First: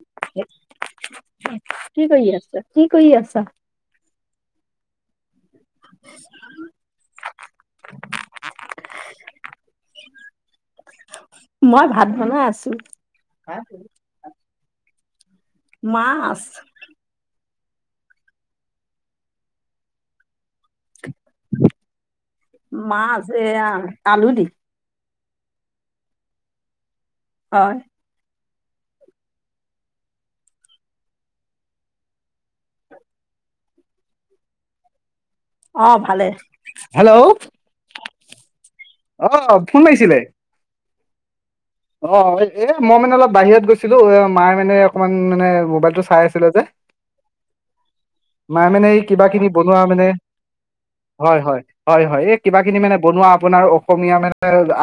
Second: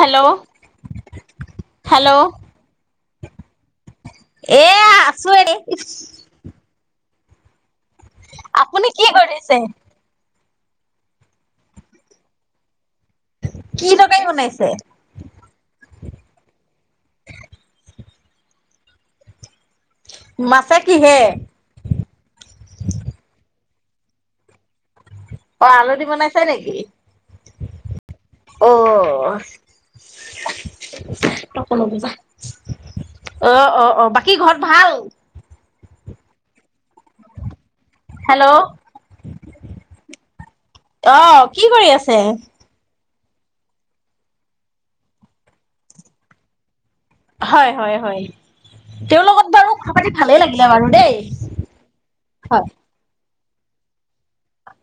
Hello কি hello কৰি আছা? কি কৰি আছা? এয়া আছো এনেই। ইছ [inaudible] আপুনি কি কৰিছে? মই ভাত বনাই আছো। কি তৰকাৰী বনাইছে? মাছ। [inaudible] কিহে? মাছ এয়া আলু দি। অ' আলুদি বনাইছে নেকি? হয়। অ' অ' অ' অ', বাকী ঘৰত ভাল? অ' ভালে। হেল্ল', অহ ফোন লাগিছিলে? অঁ অ এ, এইয়ে মই মানে অলপ বাহিৰত গৈছিলো। এ মায়ে মানে অকমান মানে মোবাইল টো চাই আছিলে যে হয় হয় হয়। মাই মানে এই তেওঁৰ কিবা লগত খিনি বাৰু বনোৱা কথা মানে, পাতি ভালেই লাগিলে বাৰু দেই। হয় হয়, হয় হয়, এই কিবা কিবি মানে বনোৱা আপোনাৰ অসমীয়া মানে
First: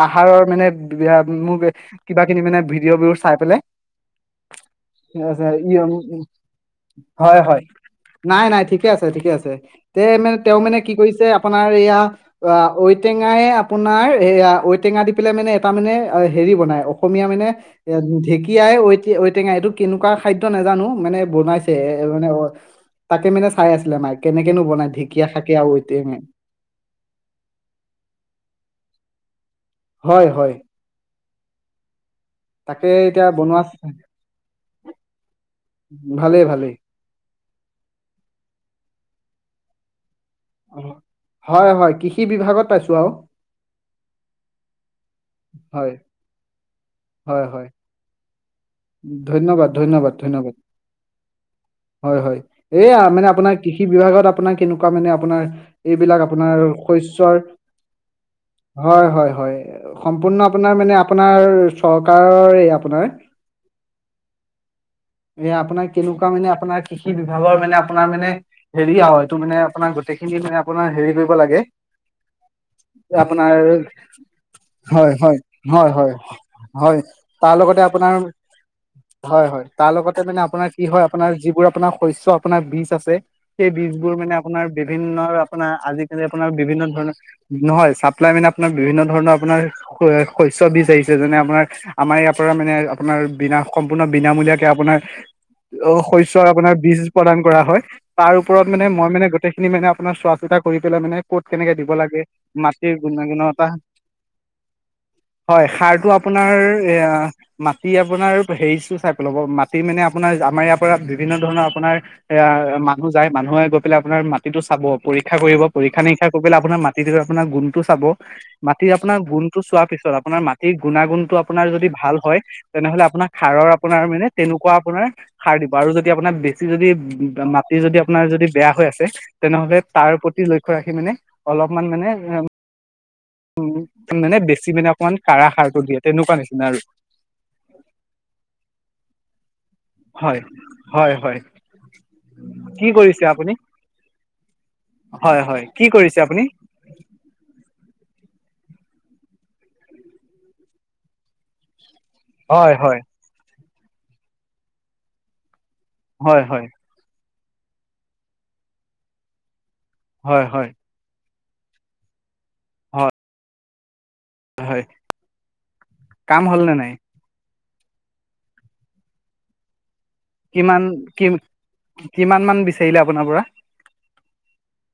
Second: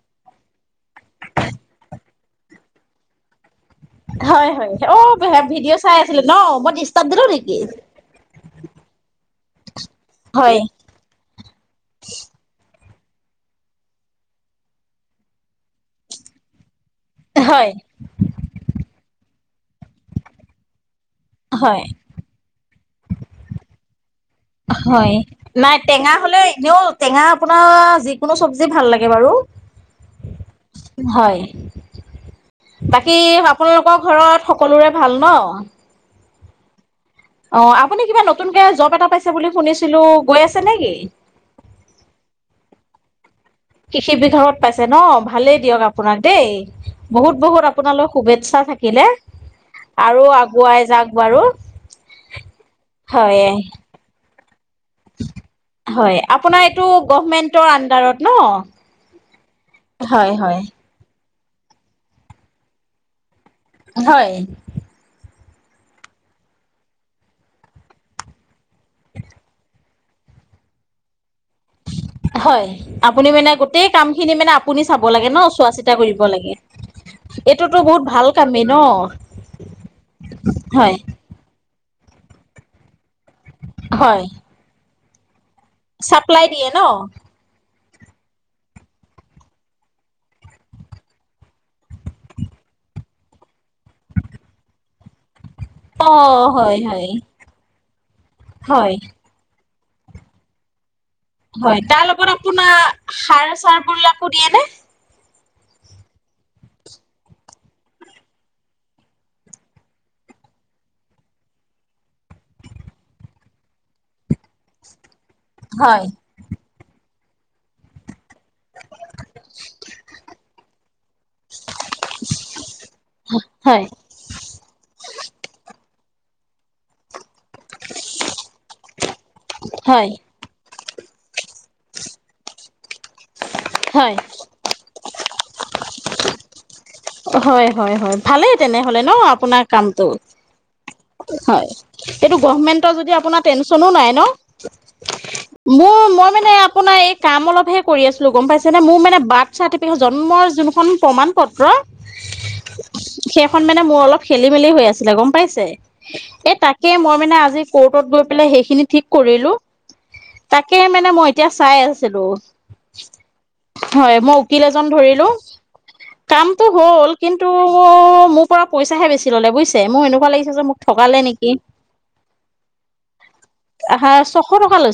আহাৰৰ মানে ম কিবা কিনি মানে ভিডিঅ' বো- হয় হয় অ' ভে' ভিডিঅ' চাই আছিলে ন মই দিষ্টাব দিলো নেকি? নাই-নাই ঠিকে আছে, ঠিকে আছে, তে মানে হয় তেওঁ মানে কি কৰিছে আপোনাৰ এইয়া আ ঔটেঙাই আপোনাৰ এইয়া ঔটেঙা দি পেলাই মানে এটা মানে হেৰি বনাই অ- সমীয়া মানে হয়। এ ঢেঁকীয়াই ঔ, টে, ঔ টেঙাই। এইটো কেনেকুৱা খাদ্য নাজানো। মানে বনাইছে। হয় মানে অ তাকে মানে চাই আছিলে মাই হয়। নাই টেঙা হলে এনেও টেঙা আপোনাৰ যিকোনো চব্জি ভাল লাগে বাৰু হয় হয় হয়। তাকে বাকী এতিয়া বনোৱা আপোনালোকৰ ঘৰত সকলোৰে ভাল ন'? ভাল-ভালে অ! আপুনি কিবা নতুনকে জব এটা পাইছে বুলি শুনিছিলো? গৈ আছে নেকি? ষি বিভাগত পাইছোঁ আৰু কৃষি বিভাগত পাইছে ন'? ভালেই দিয়ক হয় আপোনাক দেই। হয় বহুত-বহুত হয় আপোনালৈ শুভে- ধন্যবাদ ধন্যবাদ ধন্যবাদ! আগুৱাই যাওক বাৰু। হয় হয়। এইয়া মানে হয় আপোনাৰ কৃষি বিভাগত আ- নাৰ কেনু- ৱা মানে আপোনাৰ হয় এইবিলাক আপোনাৰ এইটো শস্যৰ, গভমেন্টৰ আণ্ডাৰত ন? হয় হয় হয়, হয় সম্পূৰ্ণ হয়। আপোনাৰ মানে আ- আপোনাৰ চৰকাৰৰে আপোনাৰ হয় এ আপোনাৰ কেনেকুৱা মানে আপোনাৰ কৃষি বিভাগৰ মানে আপোনাৰ মানে হেৰি আৰু এইটো মানে আপোনাৰ গোটেইখিনি মানে আপোনাৰ হেৰি কৰি- হয় আপুনি মানে আপোনাৰ গোটেই কামখিনি মানে আপুনি চাব হয় লাগে হয় ন চোৱা হয় চিতা হয় কৰিব লাগে? হয় তাৰ এইটোতো লগতে বহুত আপোনাৰ ভাল কামেই ন হয় হয়, তাৰ লগতে মানে আপোনাৰ কি হয়, আপোনাৰ যি- বোৰ আপোনাৰ শস্য আপোনাৰ বীছ আছে সেই বীজবোৰ হয় মানে আপোনাৰ বি- ভিন্ন আপোনাৰ, আজিকালি চাপ্লাই আপোনাৰ দিয়ে ন বিভিন্ন ধৰণৰ নহয় চাপ্লাই মানে আপোনাৰ বিভিন্ন ধৰণৰ আপোনাৰ শ্ বিজ আহিছে যেনে আপোনাৰ আমাৰ ইয়াৰ পৰা মানে, আপোনাৰ বিনা সম্পূৰ্ণ বিনামূলীয়াকে আপোনাৰ অ' শস্যক আপোনাৰ হয় বীজ হয় প্ৰদান কৰা হয় তাৰ ওপৰত মানে হয় মই মানে গোটেই, খ মানেপোনাৰ চোৱা চিতা কৰি পেল মানে, ক'ত কেনেকে হয় দিব তাৰ লাগে লগত মাটিৰ আপোনাৰ সাৰ গুণাগুণতা চাৰবিলাকো দিয়ে নে হয় সাৰটো আপোনাৰ এ মাটি আপোনাৰ হেৰিো চাই পেলাব মাটি মানে আপোনাৰ আমাৰ ইয়াৰ পৰা বিভিন্ন ধৰণৰ আপোনাৰ এ মানুহ যায় মানুহে গৈ পেলাই আপোনাৰ মাটিতটো চাব পৰীক্ষা কৰিব। পৰীক্ষা হয় নিৰীক্ষা কৰি পেলাই আপোনাৰ মা তে আপোনাৰ গুণটো চাব। মাটিৰ আপোনাৰ গুণ টো চোৱাৰ পিছত আপোনাৰ মাটিৰ গুণাগুণ টো আপোনাৰ যদি ভাল হয় তেনেহ'লে আপোনাৰ সাৰৰ হয় আপোনাৰ মানে তেনেকুৱা আপোনাৰ সাৰ দিব। আৰু যদি আপোনাৰ বেছি যদি বা মাটি যদি আপোনাৰ যদি বেয়া হৈ আছে তেনেহ'লে হয় তাৰ প্ৰতি ল ক্ষ্য ৰাখি মানে অলপমান মানে উ হয় মানে বেছি মানে অকমান কাঢ়া সাৰটো দিয়ে, তেনেকুৱা নিচিনা আৰু। হয়, হয়, হয় ভালেই তেনেহ'লে ন, আপোনাক কামটো হয় হয় হয় এইটো কি গভমেণ্টৰ যদি কৰিছে আপুনি টেনশ্যনো নাই ন, হয় হয় কি মোৰ কৰিছে মই আপুনি মানে আপোনাৰ কাম অলপহে কৰি আছো। কিয় গ'ম পাইছেনে? মোৰ মানে বাৰ্থ চাৰ্টিফিকেট জন্মৰ যোনখন প্ৰমাণ পত্ৰ হয়, হয়। খন মানে মোৰ অলপ খেলি মেলি হৈ আছিলে গম পাইছে হয় এ হয় তাকে মই মানে আ গ প সেইখিনি ঠিক কৰিলো হয় হয় তাকে মানে মই এতিয়া চাই আছিলো। হয়। হয় মই উকিল হয় এজন ধৰিলো কাম কামটো নে নাই হ'ল কিন্তু, মোৰ পৰা পইচােছি ললে বুজিছে মই এনে, লাগিছে মোক, কিমান ঠগালে নেকি কিমান মান বিচাৰিলে আপোনাৰ পৰা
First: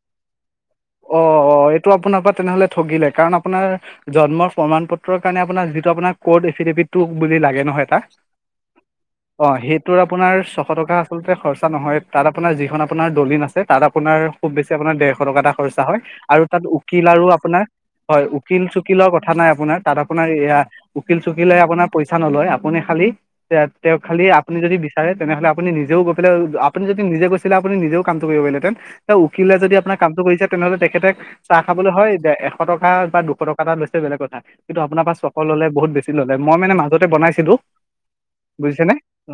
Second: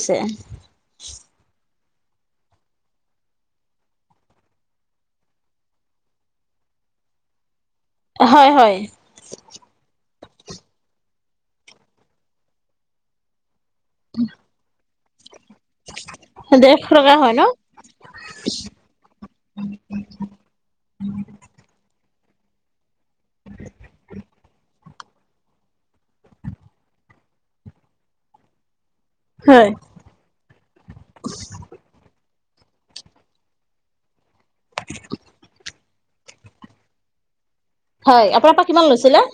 তে অ', অ', এই টো আপোনাৰ পৰা তেনেহ'লে ঠগিলে কাৰণ আপোনাৰ জন্ম প্ৰমাণ পত্ৰৰ কাৰণে আপোনাৰ যিটো আপোন কৰ্ট এফডেভিটটো বুলি লাগে নহয় [unintelligible] হয় হয় অ' সেইটোৰ আপোনাৰ ছশ টকা [unintelligible] খৰচা নহয় তাত আপোনাৰ যিখন আপোনাৰ দলিন আছ তাত আপোনাৰ খুব বেছি আপোনাৰ দেৰ শৰ টকা এটা হয় আৰু তাত ডেৰশ উকিল টকা আৰু হয় ন আপোনাৰ হয় উকিল চকিলৰ কথা নাই আপোনাৰ তাত আপোনাৰ এয়া উকিল চকিল আপোনাৰ পই স্থানলৈ আপুনি খালী তে তেওঁ খালি আপুনি যদি তেনেহ'লে আপুনি নিজেও গৈ পেলাই আপুনি যদি নিজে গৈছিলে আপুনি নিজেও কাম কৰিব পাৰিলেহেঁতেন। এ উকিলে হয় যদি আপোনাৰ কামটো কৰিছে তেখেতে চাহ খাবলৈ হয় দে এশ টকা বা দুশ টকা এটা লৈছে বেলেগ কথা। কিন্তু আপোনাৰ পৰা ছশ ল'লে বহুত বেছি ল'লে মই মানে মাজতে বনাইছিলো। হয় আপোনাৰ পৰা কিমান বুজিছেনে? লৈছিলে।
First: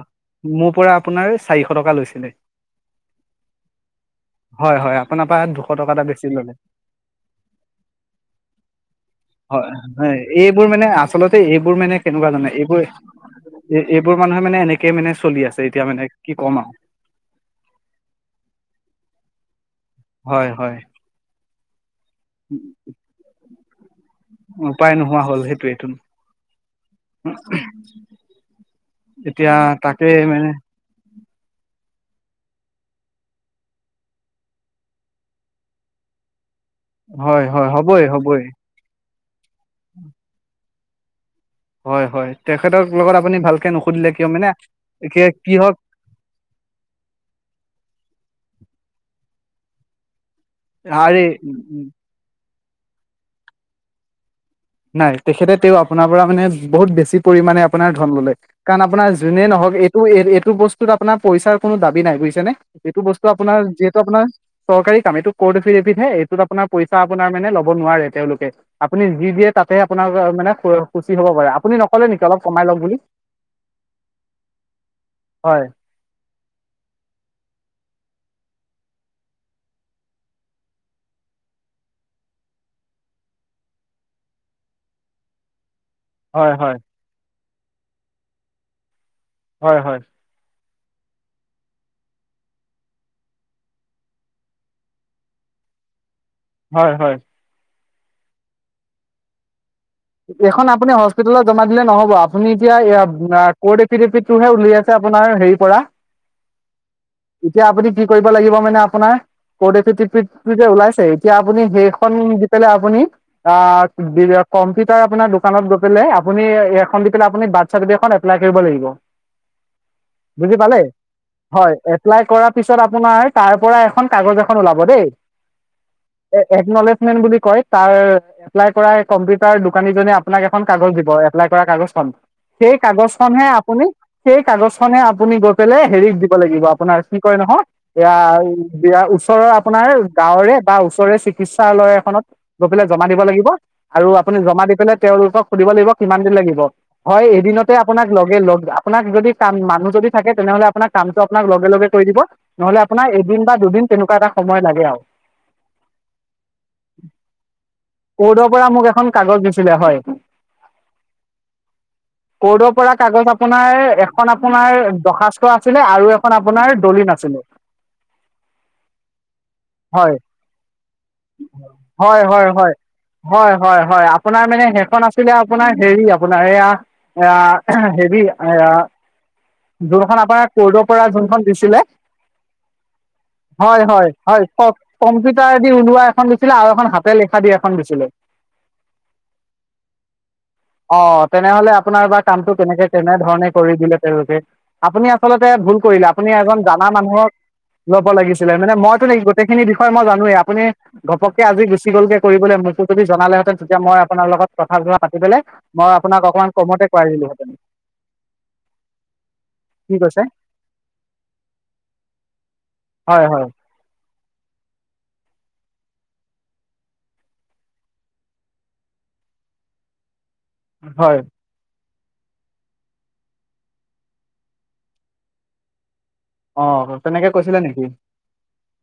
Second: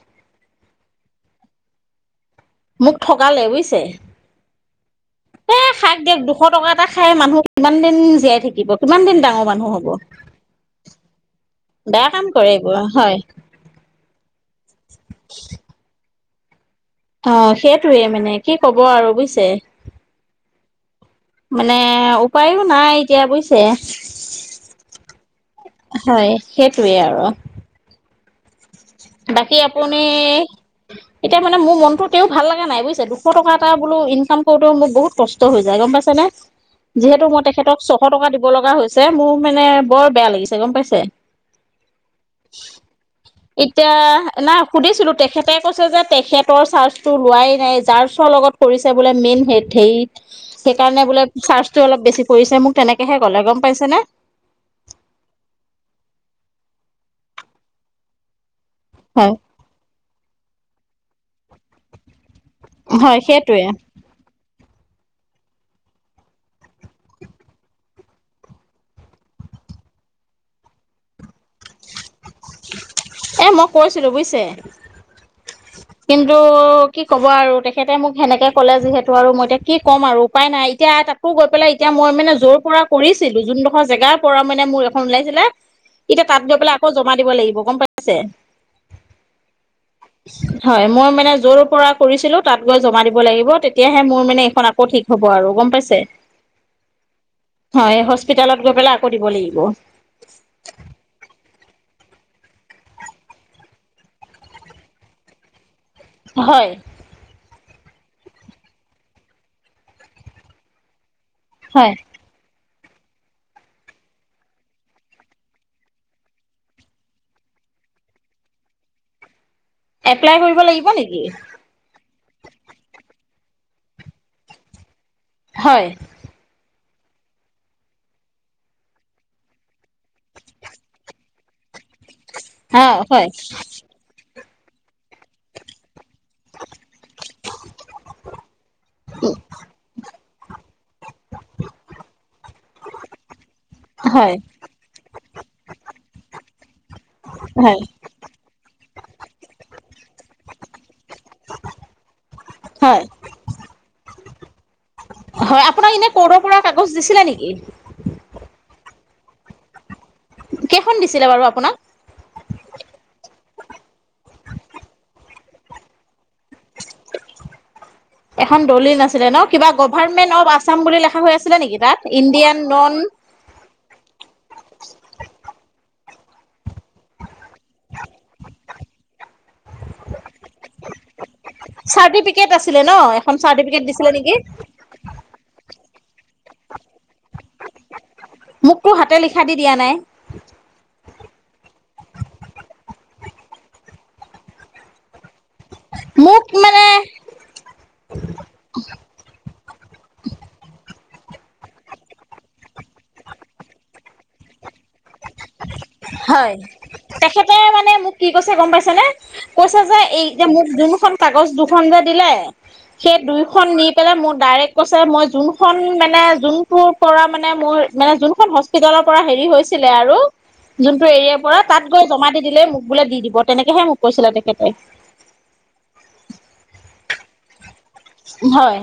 মোৰ পৰা আপোনাৰ চাৰিশ টকা লৈছিলে। মোক ঠগালে বুজিছে। হয় হয়। আপাৰ দুশ টকা এটা এশ ললে। টকা এটা খাই মানুহ কিমান দিন জীয়াই থাকিব কিমান দিন ডাঙৰ মানুহ হয় হ'ব। হয় এইবোৰ মানে আচলতে এইবোৰ মানে বেয়া কাম কেনেকুৱা জানে কৰে এইবোৰ, হয় এইবোৰ মানুহে মানে এনেকে মানে চলি আছে এতিয়া মানে। কি ক'ম আৰু। অ' সেইটোৱেই মানে কি ক'ব আৰু বুজিছে। হয় হয়। মানে এ উপায়ো নাই এতিয়া বুজিছ [unintelligible] উপায় নোহোৱা হ'ল সেইটোৱেইতো। হয় সেইটোৱে আৰু বাকী এতিয়া আপুনি তাকে মানে এতিয়া মানে মোৰ মনটো তেওঁ ভাল লগা নাই বুজিছে, দুশ টকা এটা বোলো ইনকাম কৰোতেওঁ মোৰ বহুত কষ্ট হৈ যায় গম পাইছে নে। যিহেতু হয় মই হয় তেখেতক হ'বই ছশ টকা হ'বই। দিব লগা হৈছ [unintelligible] মানে বৰ বেয়া লাগিছে গম পাইছ [unintelligible] হয় হয়, তেখেতৰ লগত আপুনি ভাল এতিয়া, নাই সুধিছিলোঁ তেখেতে হওক কৈছে যে তেখেতৰ চাৰ্জটো লোৱাই নাই জাৰ্চৰ লগত কৰি চাবোলে মেইন হেত হেই সেইকাৰণে আৰে বোলে চাৰ্জটো অলপ বেছি পৰিছে মোক। তেনেকেহে গ'লে, গম পাইছে নে? নাই, তেখেতে তেওঁ আপোনাৰ পৰা মানে বহুত বেছি পৰিমানে আপোনাৰ ধন ললে। কাৰণ আপোনাৰ হয় যোনে নহওক এইটো এই এইটো বস্তু আপোনাৰ পইচা কোনো দাবী নাই বুউইছেনে, যেইটো হয় বস্তু আপোনাৰ সেইটোৱে যিহেতু আপোনাৰ চৰকাৰী কাম, এইটো কৰ্ট এফিদেভিত হে, এইটোত আপোনাৰ পইচা আপোনাৰ মানে লব নোৱাৰে তেওঁলোকে, আপুনি যি দিয়ে তাতে আপোনাৰ মানে সূচী হব পাৰে, আপুনি নকলে নেকি? অলপ কমাই লওক বুলি এ' মই কৈছিলোঁ বুইছে। হয় কিন্তু, কি ক'ব আৰু তেখেতে মোক সেনেকে কলে যিহেতু আৰু মই এতিয়া কি ক'ম আৰু উপায় নাই এতিয়া তাকো গৈ পেলাই এতিয়া মই মানে যৰ পৰা কৰিছিলো যোনডোখৰ জেগাৰ পৰা মানে মোৰ এখন ওলাইছিলে এতিয়া তাত হয় গৈ পেলাই হয় আকৌ জমা দিব লাগিব। গম পাইছে? হয় হয়। হয়, মই মানে যৰ পৰা কৰিছিলো তাত গৈ জমা দিব লাগিব, তেতিয়াহে মোৰ মানে এইখন আকৌ ঠিক হ'ব আৰু গম পাইছে? হয় হয়। হয়, হস্পিতেলত গৈ পেলায় আকৌ দিব লাগিব। এইখন আপুনি হস্পিতালত জমা দিলে নহব, আপুনি এতিয়া এইয়া কৰ্ট এফিডেভিটটোহে উলিয়াইছে আপোনাৰ হেৰিৰ পৰা। হয়। এতিয়া আপুনি কি কৰিব লাগিব মানে আপোনাৰ, কৰ্ট এফিদাভিতটো যে ওলাইছে। এতিয়া আপুনি হয় সেইখন [inaudible] আপুনি আ কম্পিউটাৰ আপোনাৰ দোকানত গৈ পেলায়, আপুনি এইখন দি পেলাই আপুনি বাৰ্থ চাৰ্টিফিকেটখন এপ্লাই কৰিব লাগিব। এপ্লাই বুজি কৰিব পালে লাগিব নেকি? হয় এপ্লাই কৰাৰ পিছত আপোনাৰ তাৰ পৰা এখন কাগজ এখন ওলাব দেই। হয় এ' একনলেজ [inaudible] বুলি কয়, তাৰ এপ্লাই কৰা তাৰ দোকানীজনে আপোনাক এখন কাগজ দিব, এপ্লাই কৰা কাগজখন। সেই অ হয় কাগজখনহে আপুনি, সেই কাগজখনহে আপুনি গৈ পেলাই হেৰিত দি লাগিব, আপোনাৰ কি কয় নহয় এয়া, বিয়া, ওচৰৰ আপোনাৰ গাঁৱৰে বা ওচৰৰে চিকিৎসালয় এখনত গৈ পেলাই জমা দিব লাগিব। আৰু আ হয় আপুনি জমা দি পেলাই তেওঁলোকক সুধিব লাগিব কিমান দিন লাগিব। হয় এদিনতে হয় আপোনাক লগে লগ আ আপোনাক যদি কাম মানুহ যদি থাকে, তেনেহলে আপোনাক কামটো আপোনাক লগে লগে কৰি দিব নহ'লে হয় আপোনাৰ এদিন বা দুদিন তেনেকুৱা এটা সময় লাগে আৰু। হয় আপোনাক এনে কৰবাৰ পৰা কাগজ দিছিলে নেকি? ক'ৰ্টৰ পৰা মোক এখন কাগজ দিছিলে হয়। কেইখন দিছিলে বাৰু আপোনাক? কৰ্তৰ পৰা কাগজ আপোনাৰ এখন আ আপোনাৰ দৰ্খাস্ত আছিলে আৰু এখন আপোনাৰ দলিল আছিলে এখন দলিল আছিলে ন কিবা হয় গভাৰমেন্ট অফ আছাম বুলি লিখা হৈ আছিলে নেকি তাত হয় হয় ইণ্ডিয়ান হয় নন? হয় হয় হয় আপোনাৰ মানে সেইখন আছিলে আপোনাৰ হেৰি আ আপোনাৰ আ আ হেৰি আ যোনখন আপোনাৰ কৰ্ডৰ পৰা যোনখন দিছিলে চাৰ্টিফিকেট আছিলে ন এখন হয় চাৰ্টিফিকেট হয় দিছিলে নেকি হয় ক কম্পিউটাৰদি ওলোৱা এ [inaudible] ছিলে আৰু এখন হাতে লেখা দি এখন দিছিলে। মোকতো হাতে লিখা দি দিয়া নাই অ' তেনেহলে আপোনাৰ বা কামটো কেনেকে কে এনে ধৰণে কৰি দিলে তেওঁলোকে আপুনি আচলতে ভুল কৰিলে আপুনি মোক এজন মানে জানা মানুহক ল'ব লাগিছিলে মানে, মইতো গোটেইখিনি বিষয়ে মই জানোৱেই আপুনি ঘপকে আজি গুচি গল কে কৰিবলৈ মোকতো যদি জনালে তেতিয়া মই আপোনাৰ লগত কথা বতৰা পাতি পেলাই মই আপোনাক অকণমান হয় কমতে কৰাই দিলোহেঁতেন তেখেতে মানে মোক কি কৈছে গম পাইছেনে? কৈছে যে এই যে মোক যোনখন কাগজ দুখন যে দিলে সেই হয় হয় দুয়ইখন নি পেলাই মোৰ ডাইৰেক্ট কৈছে মই যোনখন মানে যোনটো পৰা মানে মোৰ মানে যোনখন হস্পিতালৰ পৰা হেৰি হৈছিলে আৰু যোনটো হয় এৰিয়াৰ পৰা তাত গৈ জমা দি দিলে মোক বোলে দি দিব তেনেকেহে মোক কৈছিলে তেখেতে। অ' তেনেকে কৈছিলে নেকি? হয়।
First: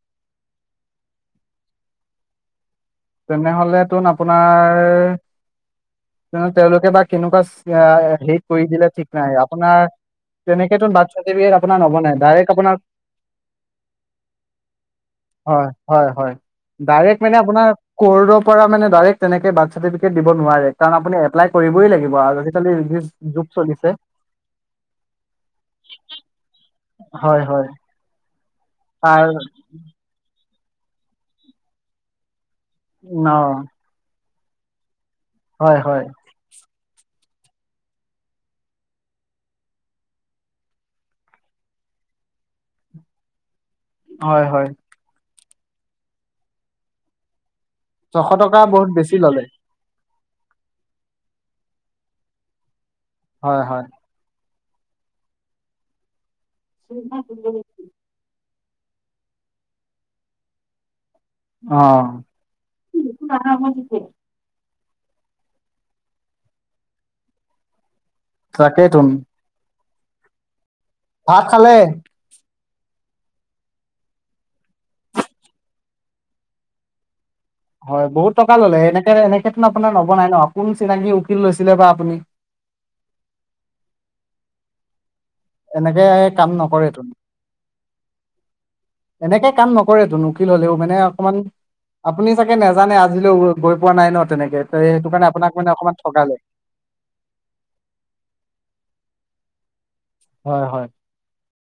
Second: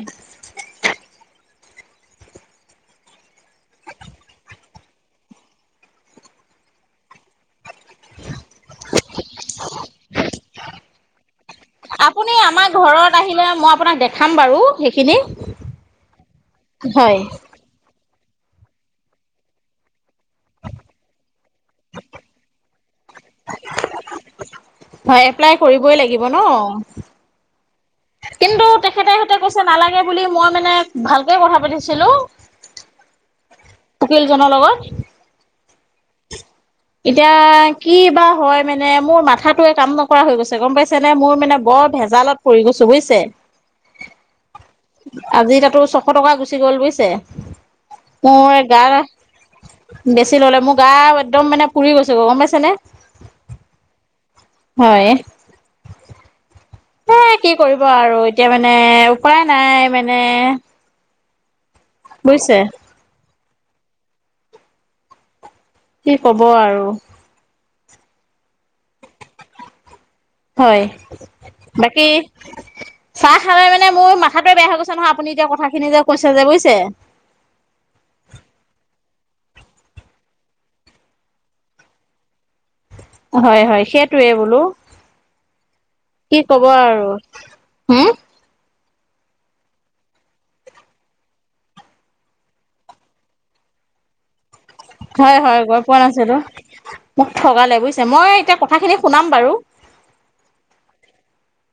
তেনেহলে তোন আপোনাৰ তেওঁলোকে বা কেনেকুৱা হে কৰি দিলে ঠিক নাই আপোনাৰ তেনেক বাৰ্থ চটিফিকেত নবনাই আপুনি ডাইৰেক আমাৰ আপোনাৰ, ঘৰত আহিলে মই আপোনাক দেখাম বাৰু সেইখিনি হয় হয় হয়, ডাই্ট হয় মানে আপোনাৰ কৰ পৰা মানে ডাইৰেক তেনেকে বাৰ্থ চাৰ্টিফিকেট দিব নোৱাৰে কাৰণ আপুনি এপ্লাই কৰিবই লাগিব। আজি কালি হয় এপ্লাই কৰিবই লাগিব ন? হয়, হয় কিন্তু তেখেতে তাৰ সিতে কৈছে নালাগে বুলি, মই মানে ভালকে কথা পাতিছিলো। অ'। উকীল জনৰ লগত। হয় হয়। এতিয়া কি বা হয়, মানে মোৰ মাথাটো কাম নকৰা হৈ গৈছে, গম পাইছে নে মোৰ মানে বৰ ভেজালত পৰি গৈছো বুজিছে। হয় হয়। আজি তাতো ছশ টকা গুচি গ'ল বুজিছে। ছশ মোৰ টকা গা বহুত বেছি ললে। বেছি ললে, মোৰ গা একদম মানে পুৰি গৈছো গ গম পাইছে নে? হয়, হয়। হয়। হেই কি কৰিব আৰু এতিয়া মানে মানে উপাই নাই মানে। অ', বুজিছে নাহা হ'ল কি কি কব আৰু। তাকেইতন হয়, বাকী চাহ খালে মানে মোৰ মাথাটোৱে বেয়া হৈ গৈছে নহয় আপুনি এতিয়া কথাখিনি যে কৈছে যে বুজিছে। হয় বহুত টকা ললে, এনেক এনে [unintelligible] আপোনাৰ নবনাই ন কোন চিনাকী উকিল লৈছিলে বা আপুনি। হয় হয় সেইটোৱে বোলো। এনেকে কি কাম কব আৰু, নকৰেতোন হম? এনেকে কাম নকৰেতো, ঊকীল হলেও মানে অকমান আপুনি চাগে নোজানে আজিলৈ গৈ পোৱা নাই ন তেনেকে। ত সেইটো কাৰণে হয় আপোনাক হয়, মানে গৈ অকমান পোৱা ঠগালে নাছিলো, মোক ঠগালে বুজিছে। মই এতিয়া কথাখিনি শুনাম বাৰু। হয় হয়।